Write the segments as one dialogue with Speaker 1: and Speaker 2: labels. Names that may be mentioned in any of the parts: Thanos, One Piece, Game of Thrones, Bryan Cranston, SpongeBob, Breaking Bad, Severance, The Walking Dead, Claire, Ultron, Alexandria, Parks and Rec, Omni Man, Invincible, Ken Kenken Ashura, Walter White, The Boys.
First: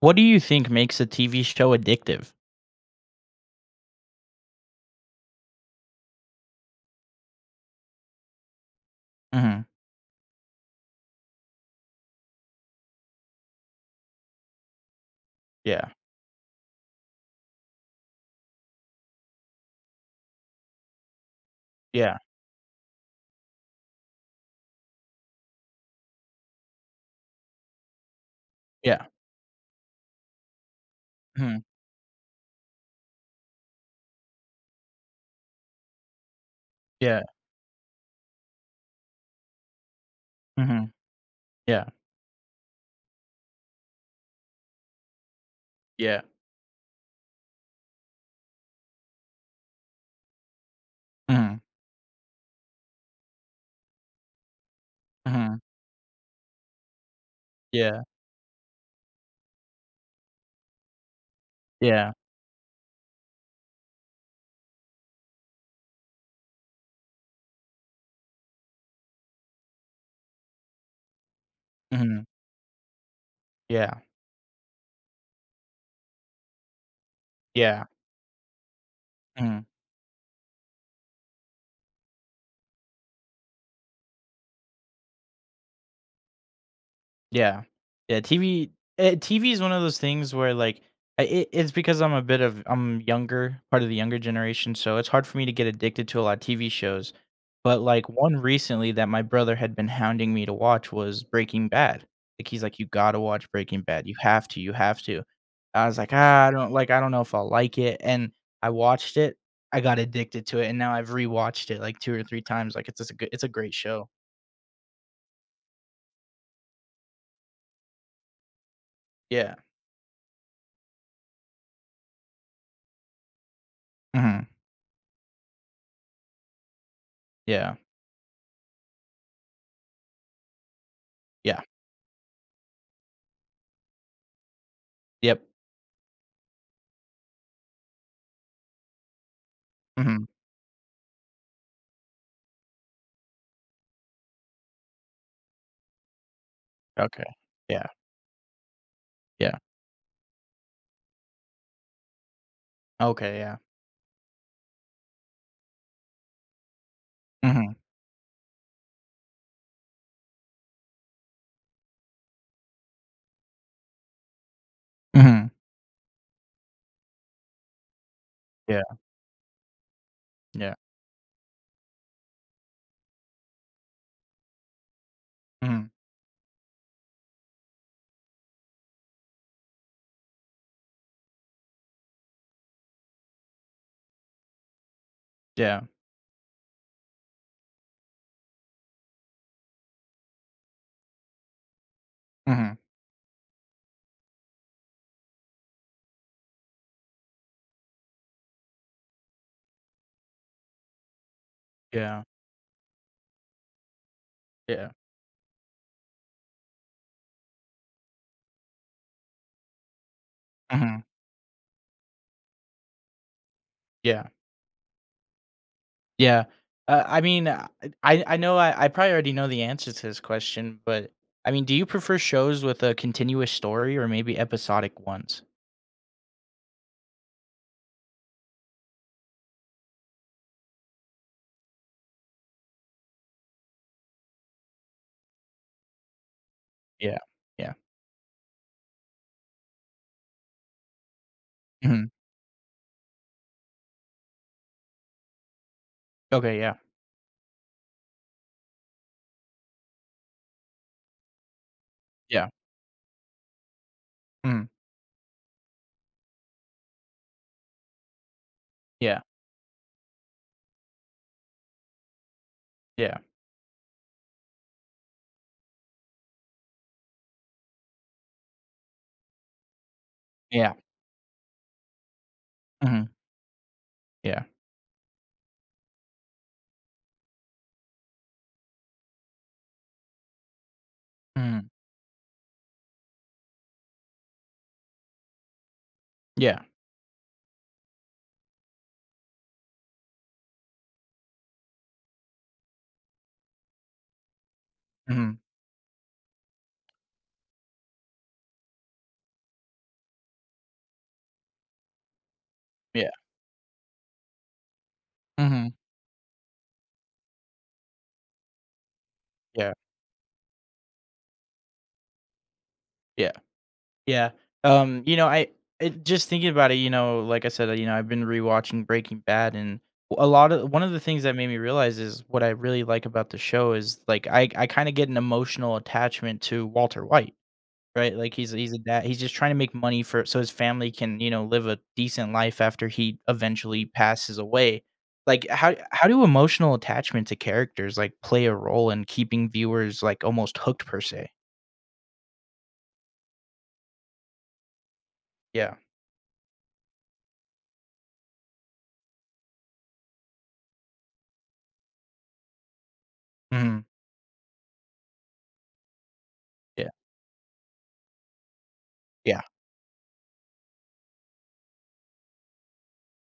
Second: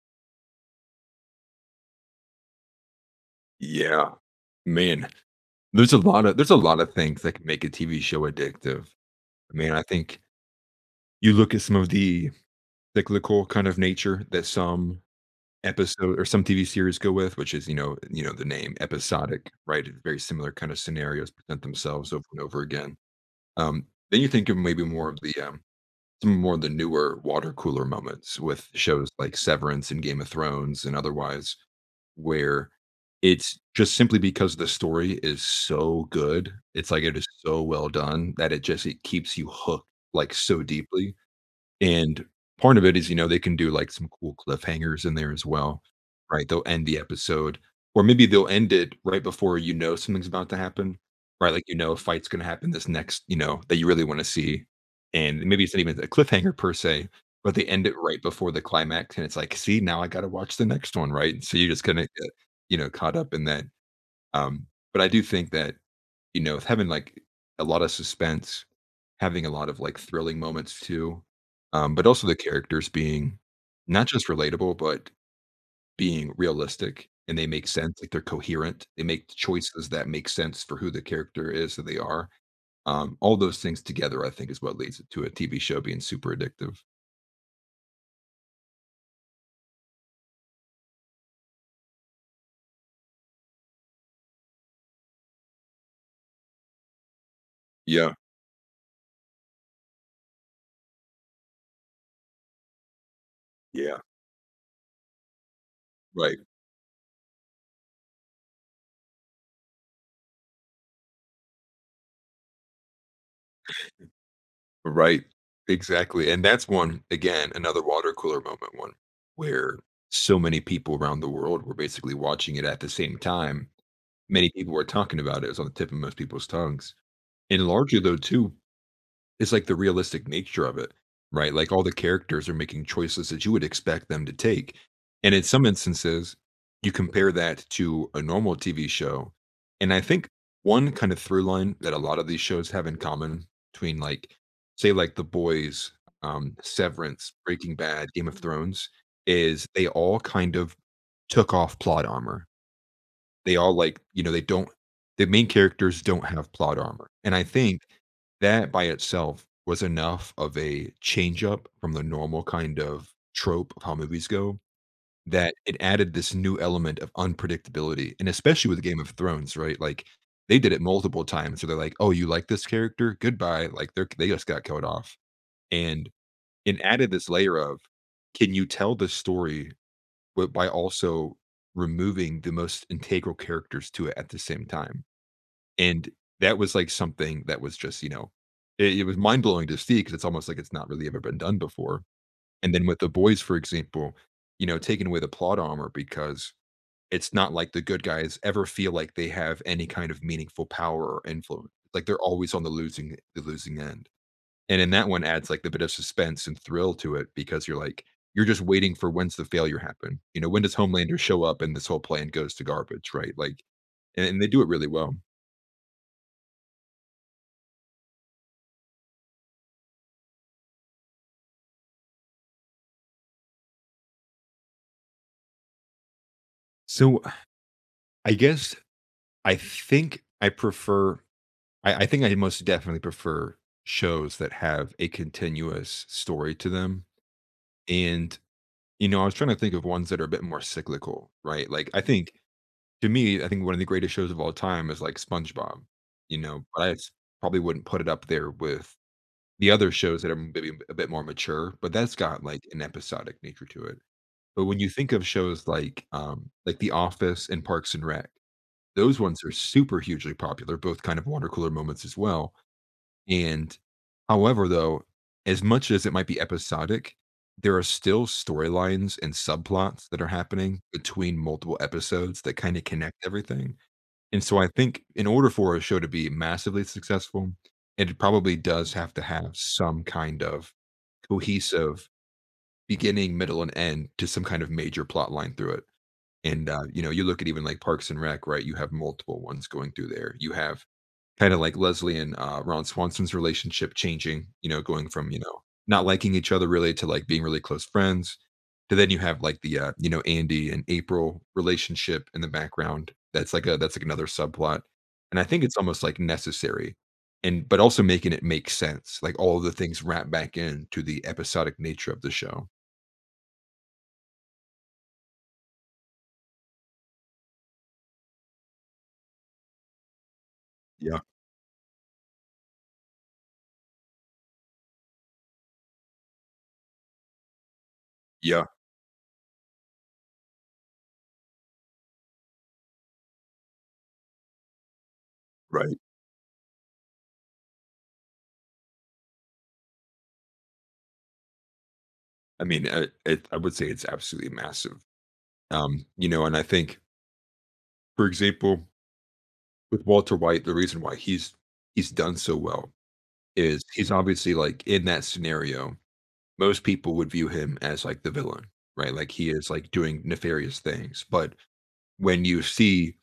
Speaker 1: What do you think makes a TV show addictive?
Speaker 2: Yeah. Man, there's a lot of things that can make a TV show addictive. I
Speaker 1: Mhm.
Speaker 2: mean, I think you look at some of the cyclical kind of nature that some
Speaker 1: Yeah.
Speaker 2: episode or some TV series go with, which is, the name episodic, right? Very similar kind of scenarios present themselves
Speaker 1: Yeah.
Speaker 2: over and over again. Then you think of maybe more of the some more of the newer water cooler moments with
Speaker 1: Yeah.
Speaker 2: shows like Severance and Game of Thrones and otherwise,
Speaker 1: Mhm.
Speaker 2: where it's just simply because the story is so good. It's like it
Speaker 1: Yeah.
Speaker 2: is so well done that it just it keeps you hooked like so
Speaker 1: Mhm.
Speaker 2: deeply.
Speaker 1: Yeah.
Speaker 2: And part of it is, you know, they can do like some cool cliffhangers in there as well,
Speaker 1: Yeah.
Speaker 2: right? They'll end the episode, or maybe they'll end it right before you know something's about to happen, right?
Speaker 1: Mhm.
Speaker 2: Like, you know, a fight's going to happen this next, you know, that you really want to see. And
Speaker 1: Mhm.
Speaker 2: maybe it's not even a cliffhanger per se, but they end it
Speaker 1: Yeah.
Speaker 2: right before the climax. And it's like, see, now I got to watch the next one, right? So you're just kind of,
Speaker 1: Yeah.
Speaker 2: get, you know, caught up in that. Um, but I do think that you know, having like a lot of suspense, having a lot of like thrilling moments too, but
Speaker 1: Mhm.
Speaker 2: also the characters being
Speaker 1: Yeah.
Speaker 2: not just relatable, but being realistic and they make
Speaker 1: Yeah.
Speaker 2: sense. Like they're coherent. They make
Speaker 1: Mhm.
Speaker 2: choices that make sense for who the character is that they are. All those things together, I think, is what leads to a TV show being super addictive.
Speaker 1: Yeah. Yeah, TV is one of those things where, like, I it it's because I'm a bit of I'm younger, part of the younger generation, so it's hard for me to get addicted to a lot of TV shows, but, like,
Speaker 2: Yeah.
Speaker 1: one recently that my brother had been hounding me to watch was Breaking Bad. Like, he's like, "You gotta watch Breaking
Speaker 2: Yeah.
Speaker 1: Bad. You have to, you have to." I was like,
Speaker 2: Right.
Speaker 1: " I don't know if I'll like it," and I watched it, I got addicted to it, and now I've rewatched it, like, 2 or 3 times, like, it's a great show.
Speaker 2: Right. Exactly, and that's one again, another water cooler moment one,
Speaker 1: Yeah.
Speaker 2: where so many people around the world were basically watching it at the same time.
Speaker 1: Mhm.
Speaker 2: Many people were talking about it. It was on the tip of most people's tongues. And
Speaker 1: Yeah.
Speaker 2: largely, though, too, it's like the realistic nature of it, right?
Speaker 1: Yeah.
Speaker 2: Like all the characters are making choices that you would expect them to take. And
Speaker 1: Yep.
Speaker 2: in some instances, you compare that to a normal TV show. And I
Speaker 1: Mhm.
Speaker 2: think one kind of through line that a lot of these shows have in common between like say like The Boys,
Speaker 1: Okay.
Speaker 2: Severance, Breaking
Speaker 1: Yeah.
Speaker 2: Bad, Game of Thrones,
Speaker 1: Yeah.
Speaker 2: is they all kind of took off plot armor.
Speaker 1: Okay, yeah.
Speaker 2: They all like, you know, they don't the main characters don't have plot armor. And I
Speaker 1: Mhm.
Speaker 2: think that by itself was enough of a change up from the normal kind of trope of how movies go
Speaker 1: Mhm.
Speaker 2: that it added this new element of unpredictability. And especially with
Speaker 1: Yeah.
Speaker 2: Game of Thrones, right? Like they did
Speaker 1: Yeah.
Speaker 2: it multiple times. So they're like, oh, you like this character? Goodbye. Like they just got killed off.
Speaker 1: Mhm.
Speaker 2: And it added this layer of can you tell this story but by also removing the most integral characters to it at the same time.
Speaker 1: Yeah.
Speaker 2: And that was like something that was just, you know, it was mind blowing to see because it's almost like it's not really ever been done before. And
Speaker 1: Mhm.
Speaker 2: then with the boys, for example, you know, taking away the plot armor because it's not like the good guys ever feel like they have any kind of meaningful power or influence. Like they're
Speaker 1: Yeah.
Speaker 2: always on the losing end. And
Speaker 1: Yeah.
Speaker 2: in that one adds like the bit of suspense and thrill to it because you're like, you're just waiting for when's the failure happen. You know, when does
Speaker 1: Mhm.
Speaker 2: Homelander show up and this whole plan goes to garbage, right? Like, and,
Speaker 1: Yeah.
Speaker 2: and they do it really well.
Speaker 1: Yeah. I mean, I know I probably already know the answer to this question, but I mean, do you prefer shows with a continuous story or maybe episodic ones?
Speaker 2: So I guess I think I prefer, I think I most definitely prefer shows that have a continuous story to them.
Speaker 1: Yeah. Yeah.
Speaker 2: And, you know, I was trying to think of ones that are a bit more cyclical, right? Like, I
Speaker 1: Mhm.
Speaker 2: think To me, I think one of the greatest shows of all time is, like, SpongeBob, you
Speaker 1: Okay,
Speaker 2: know,
Speaker 1: yeah.
Speaker 2: but I s probably wouldn't put it up there with the other shows that are maybe a bit more mature, but that's got,
Speaker 1: Yeah.
Speaker 2: like, an episodic nature to it.
Speaker 1: Mhm.
Speaker 2: But when you think of shows like The Office and Parks and Rec, those
Speaker 1: Yeah.
Speaker 2: ones are super hugely popular, both kind of water cooler moments as well,
Speaker 1: Yeah.
Speaker 2: and however, though, as much as it might be episodic, there are still storylines and subplots that are
Speaker 1: Yeah.
Speaker 2: happening between multiple episodes that kinda
Speaker 1: Mhm.
Speaker 2: connect everything. And
Speaker 1: Yeah.
Speaker 2: so I think in order for a show to be massively successful, it probably does have to have some kind of
Speaker 1: Mhm.
Speaker 2: cohesive beginning, middle, and end to some kind of major plot line through it.
Speaker 1: Yeah.
Speaker 2: And, you know, you look at even like Parks and Rec, right? You have multiple ones going through there. You have kind of like Leslie and Ron Swanson's relationship changing, you know, going from, you
Speaker 1: Mhm.
Speaker 2: know, not liking each other really to like being really close friends. To then you have like the, you know, Andy and April relationship in the
Speaker 1: Yeah.
Speaker 2: background. That's like another subplot. And I think
Speaker 1: Mhm.
Speaker 2: it's almost like necessary and, but also making it make sense, like all of
Speaker 1: Yeah.
Speaker 2: the things wrap back into the episodic nature of the show.
Speaker 1: Yeah. Yeah. You know, just thinking about it, you know, like I said, you know, I've been rewatching Breaking Bad, and a lot of one of the
Speaker 2: Yeah.
Speaker 1: things that made me realize is what I really like about the show is like I kind of get an emotional attachment to Walter White, right? Like he's
Speaker 2: Yeah.
Speaker 1: he's a dad, he's just trying to make money for so his family can, you know, live a decent life after he eventually passes away. Like how
Speaker 2: Right.
Speaker 1: how do emotional attachment to characters like play a role in keeping viewers like almost hooked per se?
Speaker 2: I mean, I would say it's absolutely massive.
Speaker 1: Yeah.
Speaker 2: You know, and I think, for example, with Walter White, the reason why he's done so well
Speaker 1: Mhm.
Speaker 2: is he's obviously like in that scenario, most
Speaker 1: Yeah.
Speaker 2: people would view him as like the villain, right? Like
Speaker 1: Yeah.
Speaker 2: he is like doing nefarious things. But when you see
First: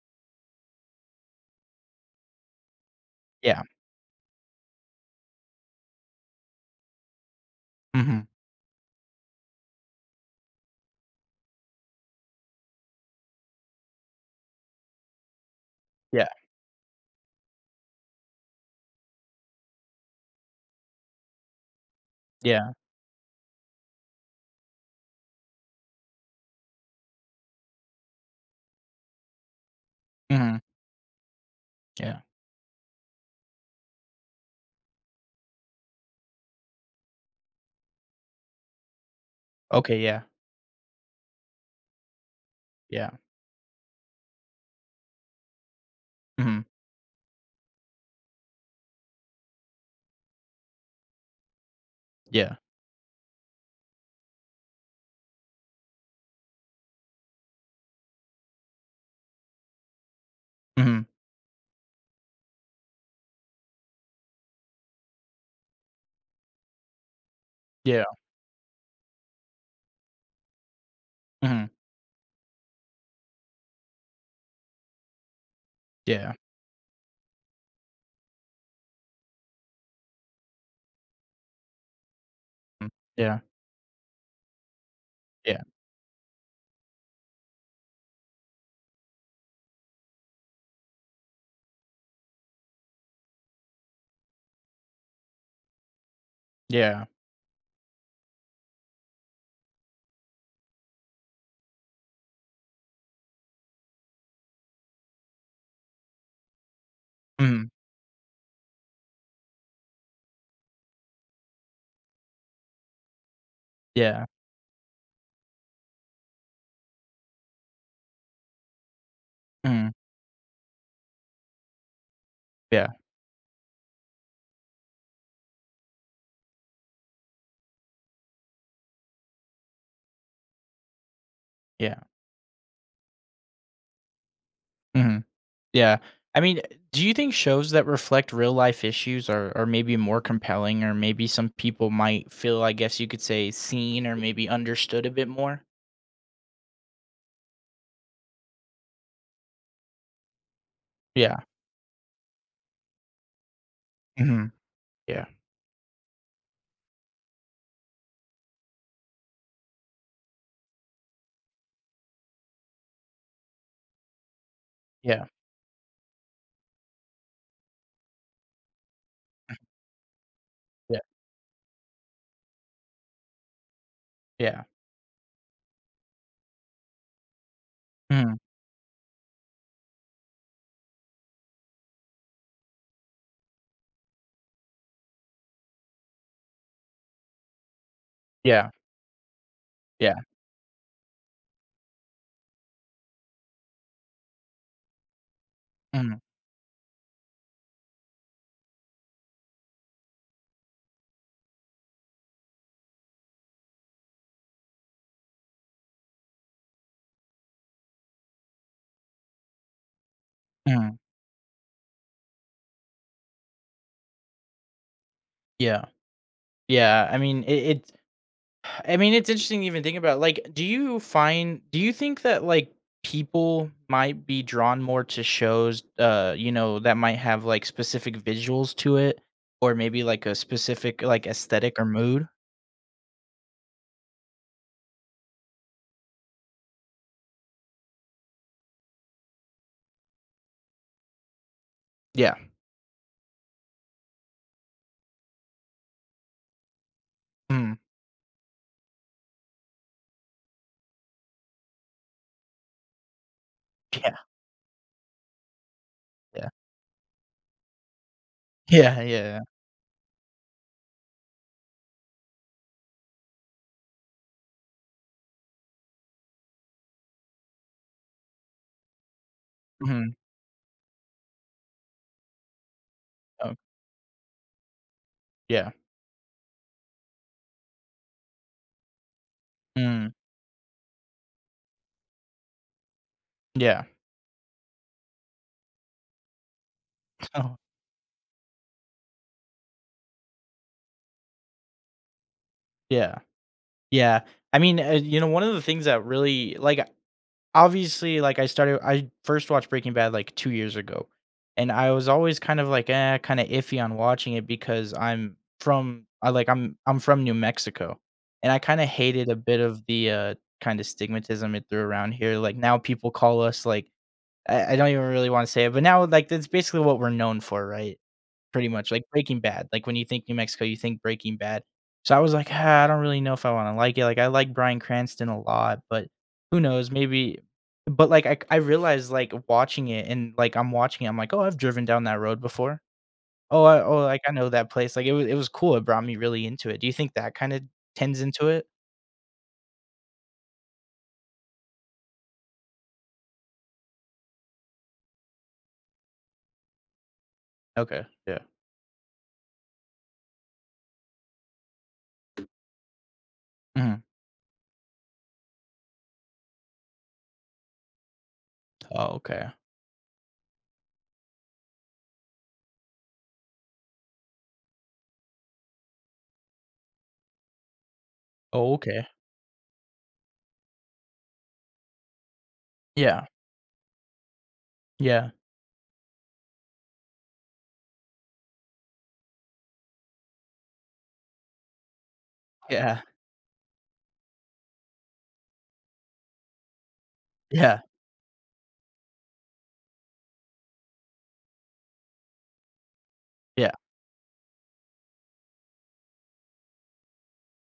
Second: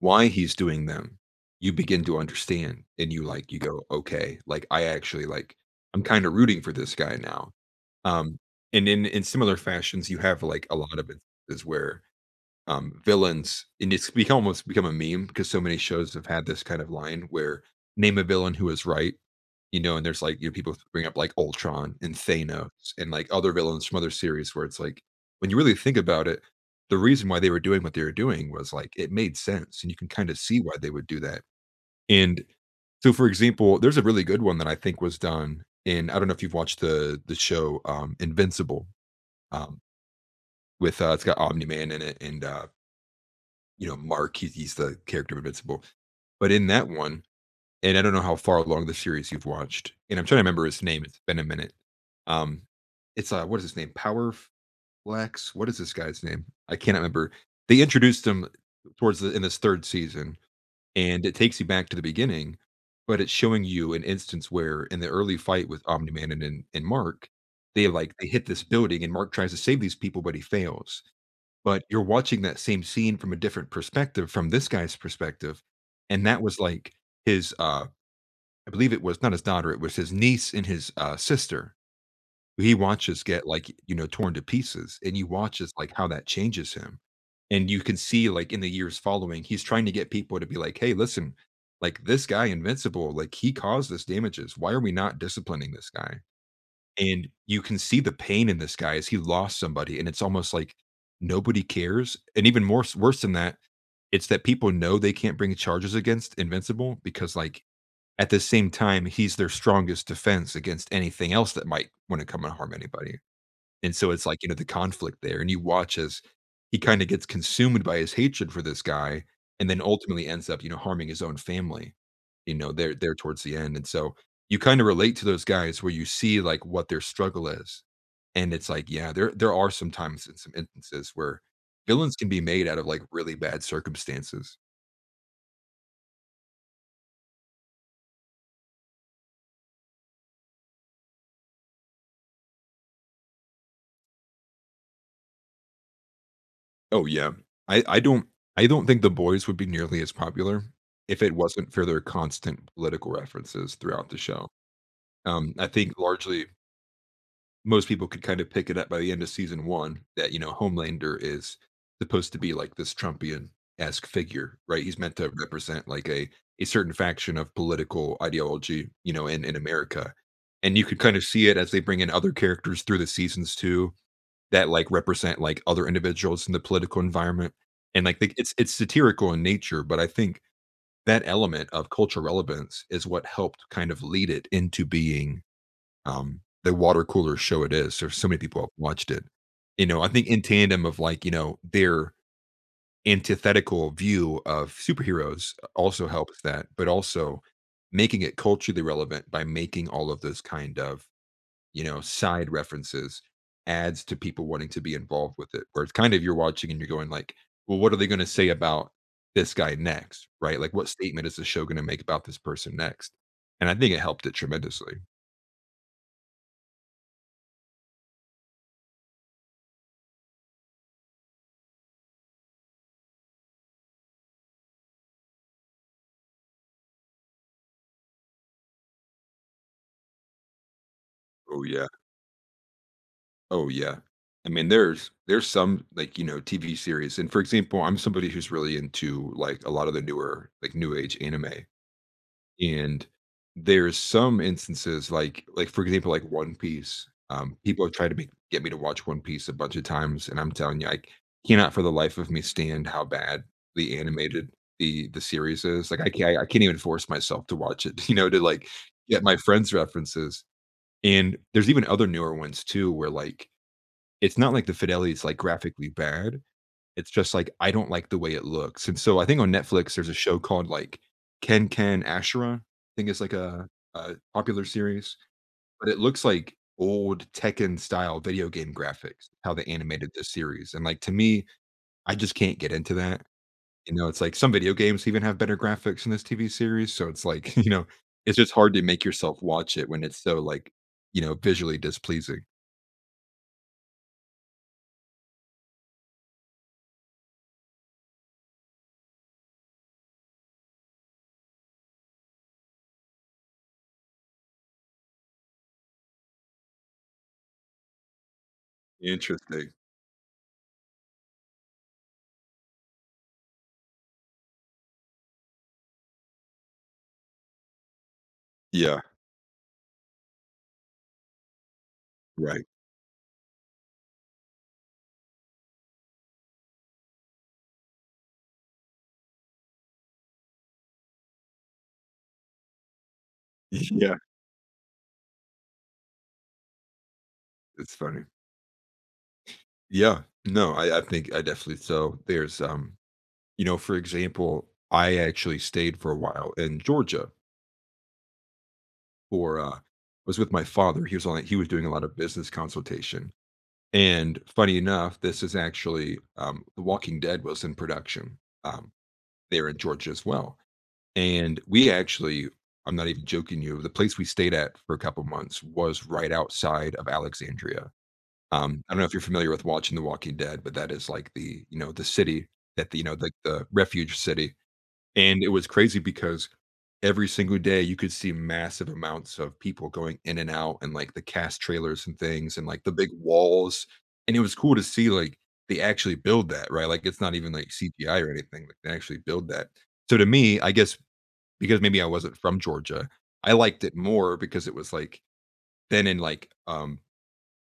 Speaker 2: why he's doing them, you begin to understand and you like you
Speaker 1: Yeah.
Speaker 2: go, okay, like I actually like I'm kind of rooting for this guy now.
Speaker 1: Mhm.
Speaker 2: Um, and in similar fashions, you have like a lot of instances where villains, and it's become almost become a meme because so many shows
Speaker 1: Yeah,
Speaker 2: have had this kind of line where name a villain who is right, you know, and there's like you know, people bring up like Ultron and Thanos
Speaker 1: yeah,
Speaker 2: and like other villains from other series where it's like when you really think about it, the reason why they were doing what they were doing was like it made sense, and you can kind of
Speaker 1: mhm,
Speaker 2: see why they would do that.
Speaker 1: yeah,
Speaker 2: And so, for example, there's a really good one that I think was done, in I don't know if you've watched the show Invincible um,
Speaker 1: okay, yeah,
Speaker 2: with it's got Omni Man in it and
Speaker 1: yeah,
Speaker 2: you know, Mark. He's the character of Invincible. But
Speaker 1: mhm,
Speaker 2: in that one, and I don't know how far along the series you've watched, and I'm trying to remember his name. It's been a minute.
Speaker 1: yeah,
Speaker 2: Um, it's What is his name? Power Flex. What is this guy's name? I cannot remember. They introduced him towards the in this third season,
Speaker 1: mhm,
Speaker 2: and it takes you back to the beginning, but it's showing you an instance where in the early fight with Omni Man and Mark, they
Speaker 1: yeah,
Speaker 2: like they hit this building, and Mark tries to save these people, but he fails.
Speaker 1: mhm,
Speaker 2: But you're watching that same scene from a different perspective, from this guy's perspective, and
Speaker 1: yeah,
Speaker 2: that was, like, his, I believe it was not his daughter, it was his niece and his, sister, who he
Speaker 1: mm,
Speaker 2: watches
Speaker 1: yeah,
Speaker 2: get, like, you know, torn to pieces, and you
Speaker 1: yeah,
Speaker 2: watch as, like, how that changes him. And you can see, like, in the years following, he's trying to get people to be like, "Hey, listen, like, this guy Invincible, like, he caused this damages. Why are we not disciplining this guy?"
Speaker 1: yeah,
Speaker 2: And you can see the pain in this guy as he lost somebody, and it's almost like nobody cares, and even more s worse than that, it's that people know they can't bring charges against Invincible because, like,
Speaker 1: mhm,
Speaker 2: at the same time, he's their strongest defense against anything else that might wanna come and harm anybody. And so
Speaker 1: yeah,
Speaker 2: it's like, you know, the conflict there, and you watch as he kinda gets consumed by his hatred for this guy and then
Speaker 1: mhm,
Speaker 2: ultimately ends up, you know, harming his own family, you know,
Speaker 1: yeah,
Speaker 2: there towards the end, and so you kinda relate to those guys where you see, like, what their struggle is, and it's like, yeah, there are some times and some instances where
Speaker 1: yeah,
Speaker 2: villains can be made out of, like, really bad circumstances.
Speaker 1: mhm, yeah. I mean, do you think shows that reflect real life issues are maybe more compelling, or maybe some people might feel, I guess you could say, seen or maybe understood a bit more?
Speaker 2: Oh, yeah. I I don't I don't think The Boys would be nearly as popular if it
Speaker 1: Yeah,
Speaker 2: wasn't for their constant political references throughout the show.
Speaker 1: mhm, yeah,
Speaker 2: I think largely most people could kind of pick it up by the end of season one that, you know, Homelander is supposed to be like this Trumpian-esque figure, right? He's meant
Speaker 1: yeah,
Speaker 2: to represent like a certain faction of political ideology, you know, in America. And you
Speaker 1: yeah,
Speaker 2: could kind of see it as they bring in other characters through the seasons too
Speaker 1: yeah,
Speaker 2: that like represent like other individuals in the political environment. And like they,
Speaker 1: mhm,
Speaker 2: it's satirical in nature, but I think that element of cultural relevance is what helped kind of lead it into being the water cooler show it is. There's so many people
Speaker 1: yeah,
Speaker 2: have watched it. You know, I
Speaker 1: yeah,
Speaker 2: think in tandem of like, you know, their antithetical view of superheroes also
Speaker 1: mhm,
Speaker 2: helps that, but also making it culturally relevant by making all of those kind of, you know, side references adds to people wanting to be involved with it. Where it's kind of you're watching and you're going like, well, what are they going to say about this guy next? Right? Like what
Speaker 1: mhm,
Speaker 2: statement is the show going to make about this person next? And I think it helped it tremendously.
Speaker 1: yeah, yeah, I mean, it I mean, it's interesting to even think about, like, do you think that, like, people might be drawn more to shows, you know, that might have, like, specific visuals to it or maybe, like, a specific, like,
Speaker 2: Oh
Speaker 1: aesthetic or
Speaker 2: yeah.
Speaker 1: mood?
Speaker 2: Oh, yeah. I mean, there's some, like, you know, TV series and for example, I'm somebody who's really into, like, a lot of the newer, like, new age anime,
Speaker 1: Yeah.
Speaker 2: and there's some instances, for example, like, One Piece.
Speaker 1: Mm.
Speaker 2: People have tried to make get me to watch One Piece a bunch of times, and I'm telling you, I cannot for the life of me stand how bad the
Speaker 1: Yeah,
Speaker 2: animated the series is. Like, I can't I
Speaker 1: yeah.
Speaker 2: can't even force myself to watch it, you know, to, like,
Speaker 1: Yeah,
Speaker 2: get my
Speaker 1: yeah.
Speaker 2: friends' references, and there's even other newer ones too where, like it's not like the fidelity is, like, graphically bad, it's just, like, I don't like the way it looks, and so I think on Netflix, there's
Speaker 1: Mhm.
Speaker 2: a show called, like, Kenken Ashura, I think it's, like,
Speaker 1: Oh,
Speaker 2: a popular series,
Speaker 1: yeah.
Speaker 2: but it looks like old Tekken-style video game graphics, how they
Speaker 1: Mm.
Speaker 2: animated this series, and, like, to me, I just can't get into that,
Speaker 1: Yeah.
Speaker 2: you know, it's like some video games even have better graphics in this TV series, so it's like,
Speaker 1: Oh,
Speaker 2: you know, it's just hard to make yourself watch it when it's so, like, you know, visually displeasing.
Speaker 1: yeah. Yeah. I mean, you know, one of the things that really like, obviously, like, I first watched Breaking Bad, like, 2 years ago, and I was always kind of like, kinda iffy on watching it because I like, I'm from New Mexico, and I kinda hated a bit
Speaker 2: Interesting.
Speaker 1: of the, kinda stigmatism it threw around here, like, now people call us, like I don't even really wanna say it, but now, like, that's basically what we're known for, right? Pretty much,
Speaker 2: Yeah,
Speaker 1: like Breaking Bad, like, when you think New Mexico, you think Breaking Bad. So I was like,
Speaker 2: right.
Speaker 1: "Ah, I don't really know if I wanna like it." Like, I like Bryan Cranston a lot, but who knows, maybe but, like, I realized, like, watching it and, like, I'm watching it, I'm like, "Oh, I've driven down that road before. Oh, I oh,
Speaker 2: Yeah.
Speaker 1: like, I know that place." Like, it was cool, it brought me really into it. Do you think that kinda
Speaker 2: It's
Speaker 1: tends
Speaker 2: funny.
Speaker 1: into it?
Speaker 2: Yeah. No, I think I definitely so there's, you know, for example, I actually stayed for a while in Georgia
Speaker 1: Okay, yeah.
Speaker 2: for, was with my father. He was doing a lot of business consultation,
Speaker 1: Mhm.
Speaker 2: and funny enough, this is actually, The Walking Dead was in production, um,
Speaker 1: Oh, okay.
Speaker 2: there in Georgia as well, and we actually I'm not even joking you, the place we stayed at for a couple months was right outside of Alexandria.
Speaker 1: Oh,
Speaker 2: I don't know
Speaker 1: okay.
Speaker 2: if you're familiar with watching The Walking Dead, but that is like the, you know, the city that the, you know,
Speaker 1: Yeah.
Speaker 2: the refuge city.
Speaker 1: Yeah.
Speaker 2: And it was crazy because every single day you could see massive amounts of people going in and out and like the cast trailers and things and like the
Speaker 1: Yeah.
Speaker 2: big walls. And it was cool to see like they actually build that, right? Like it's not even like
Speaker 1: Yeah.
Speaker 2: CGI or anything. Like they actually build that. So to me, I guess because maybe I wasn't from Georgia, I
Speaker 1: Yeah.
Speaker 2: liked it more because it was like then in like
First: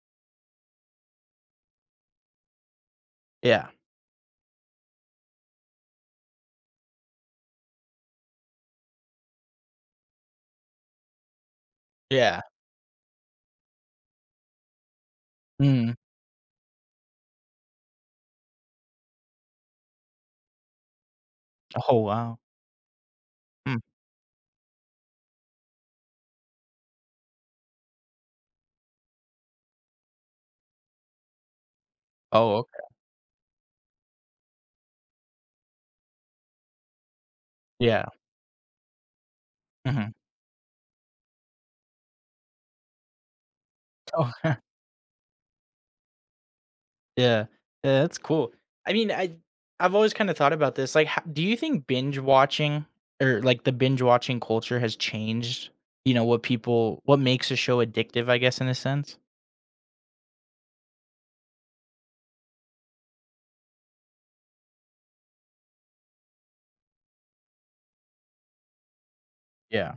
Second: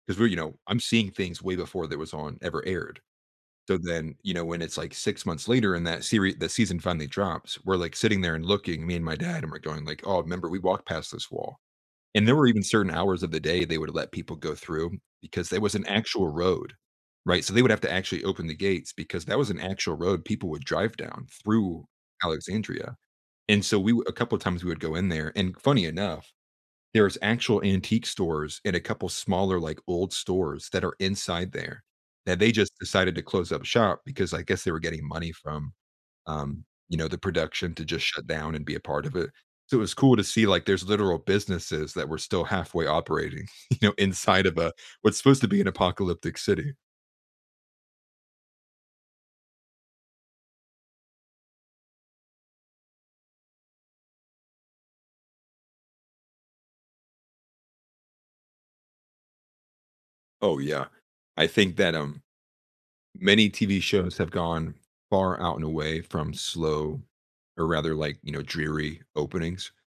Speaker 2: 'Cause we're you know, I'm seeing things way before that was on ever aired.
Speaker 1: Yeah.
Speaker 2: So then, you know, when it's like 6 months later and that series, the season finally drops, we're like sitting there and looking, me and my dad, and we're going like, "Oh, remember we walked past this wall." And there
Speaker 1: Yeah.
Speaker 2: were even certain hours of the day they would let people go through because there was an
Speaker 1: Mm.
Speaker 2: actual road, right? So they would have to actually open the gates because that was an actual road people would drive down through
Speaker 1: Oh, wow.
Speaker 2: Alexandria. And
Speaker 1: Mm.
Speaker 2: so we w a couple of times we would go in there, and funny enough, there's actual antique stores and a couple smaller, like, old stores that are inside there that they
Speaker 1: Oh,
Speaker 2: just
Speaker 1: okay.
Speaker 2: decided to close up shop because I guess they were getting money from, you know, the production to just
Speaker 1: Yeah.
Speaker 2: shut down and be a part of it. So it was
Speaker 1: Mhm.
Speaker 2: cool to see, like, there's literal businesses that were still halfway operating, you know,
Speaker 1: Oh,
Speaker 2: inside of a what's supposed to be an apocalyptic city.
Speaker 1: yeah. Yeah, that's cool. I mean, I've always kinda thought about this, like, ho do you think binge watching or, like, the binge watching culture has changed, you know, what makes a show addictive, I guess, in a sense?
Speaker 2: Oh, yeah. I think that, many TV shows have gone far out and away from slow or rather, like, you know, dreary openings.
Speaker 1: Yeah.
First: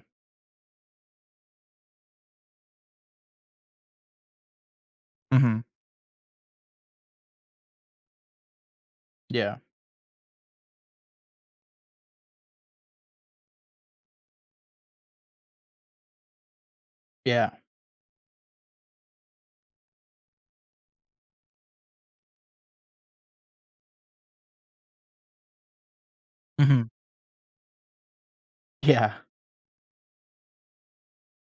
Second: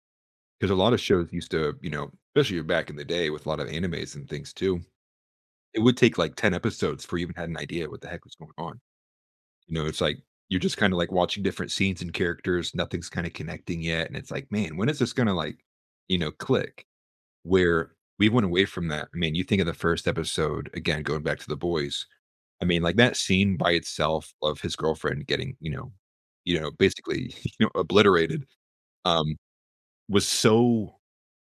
Speaker 2: Because a lot of shows used to, you know, especially back in the day with a lot of animes and things too,
Speaker 1: Mhm.
Speaker 2: it would take like 10 episodes for you even had an idea what the heck was going on.
Speaker 1: Yeah.
Speaker 2: You know, it's like you're just kind of like watching different scenes and characters, nothing's kind of connecting yet. And it's like, man, when is this going to like, you know, click?
Speaker 1: Yeah.
Speaker 2: Where we went away from that. I mean, you think of the first episode, again, going back to the boys. I mean, like that scene by itself of his girlfriend getting, you know,
Speaker 1: Mhm.
Speaker 2: basically, you know, obliterated
Speaker 1: Yeah.
Speaker 2: um, was so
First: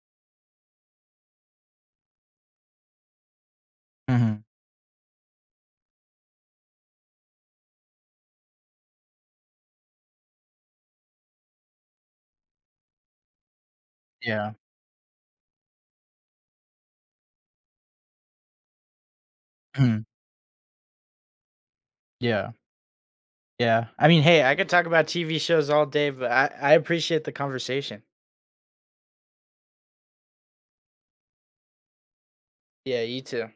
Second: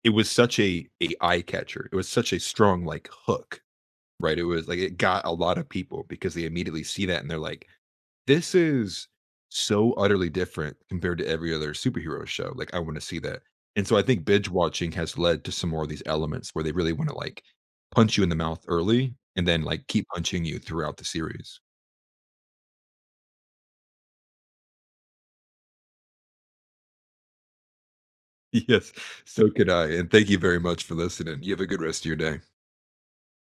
Speaker 2: it was such a eye catcher. It was such a strong like hook, right?
Speaker 1: Mhm.
Speaker 2: It was like it got a lot of people because they immediately see that and they're like, "This is so utterly different compared to every other superhero show. Like, I want to see that." And so I think binge
Speaker 1: Yeah.
Speaker 2: watching has led to some more of these elements where they really want to like punch you in the mouth early and then like
Speaker 1: Mhm.
Speaker 2: keep punching you throughout the series.
Speaker 1: Yeah. Yeah. I mean, hey, I could talk about TV shows all day, but I appreciate the conversation.
Speaker 2: Yes, so could I. And thank you very much for listening. You have a good rest of your day.
Speaker 1: Yeah, you too.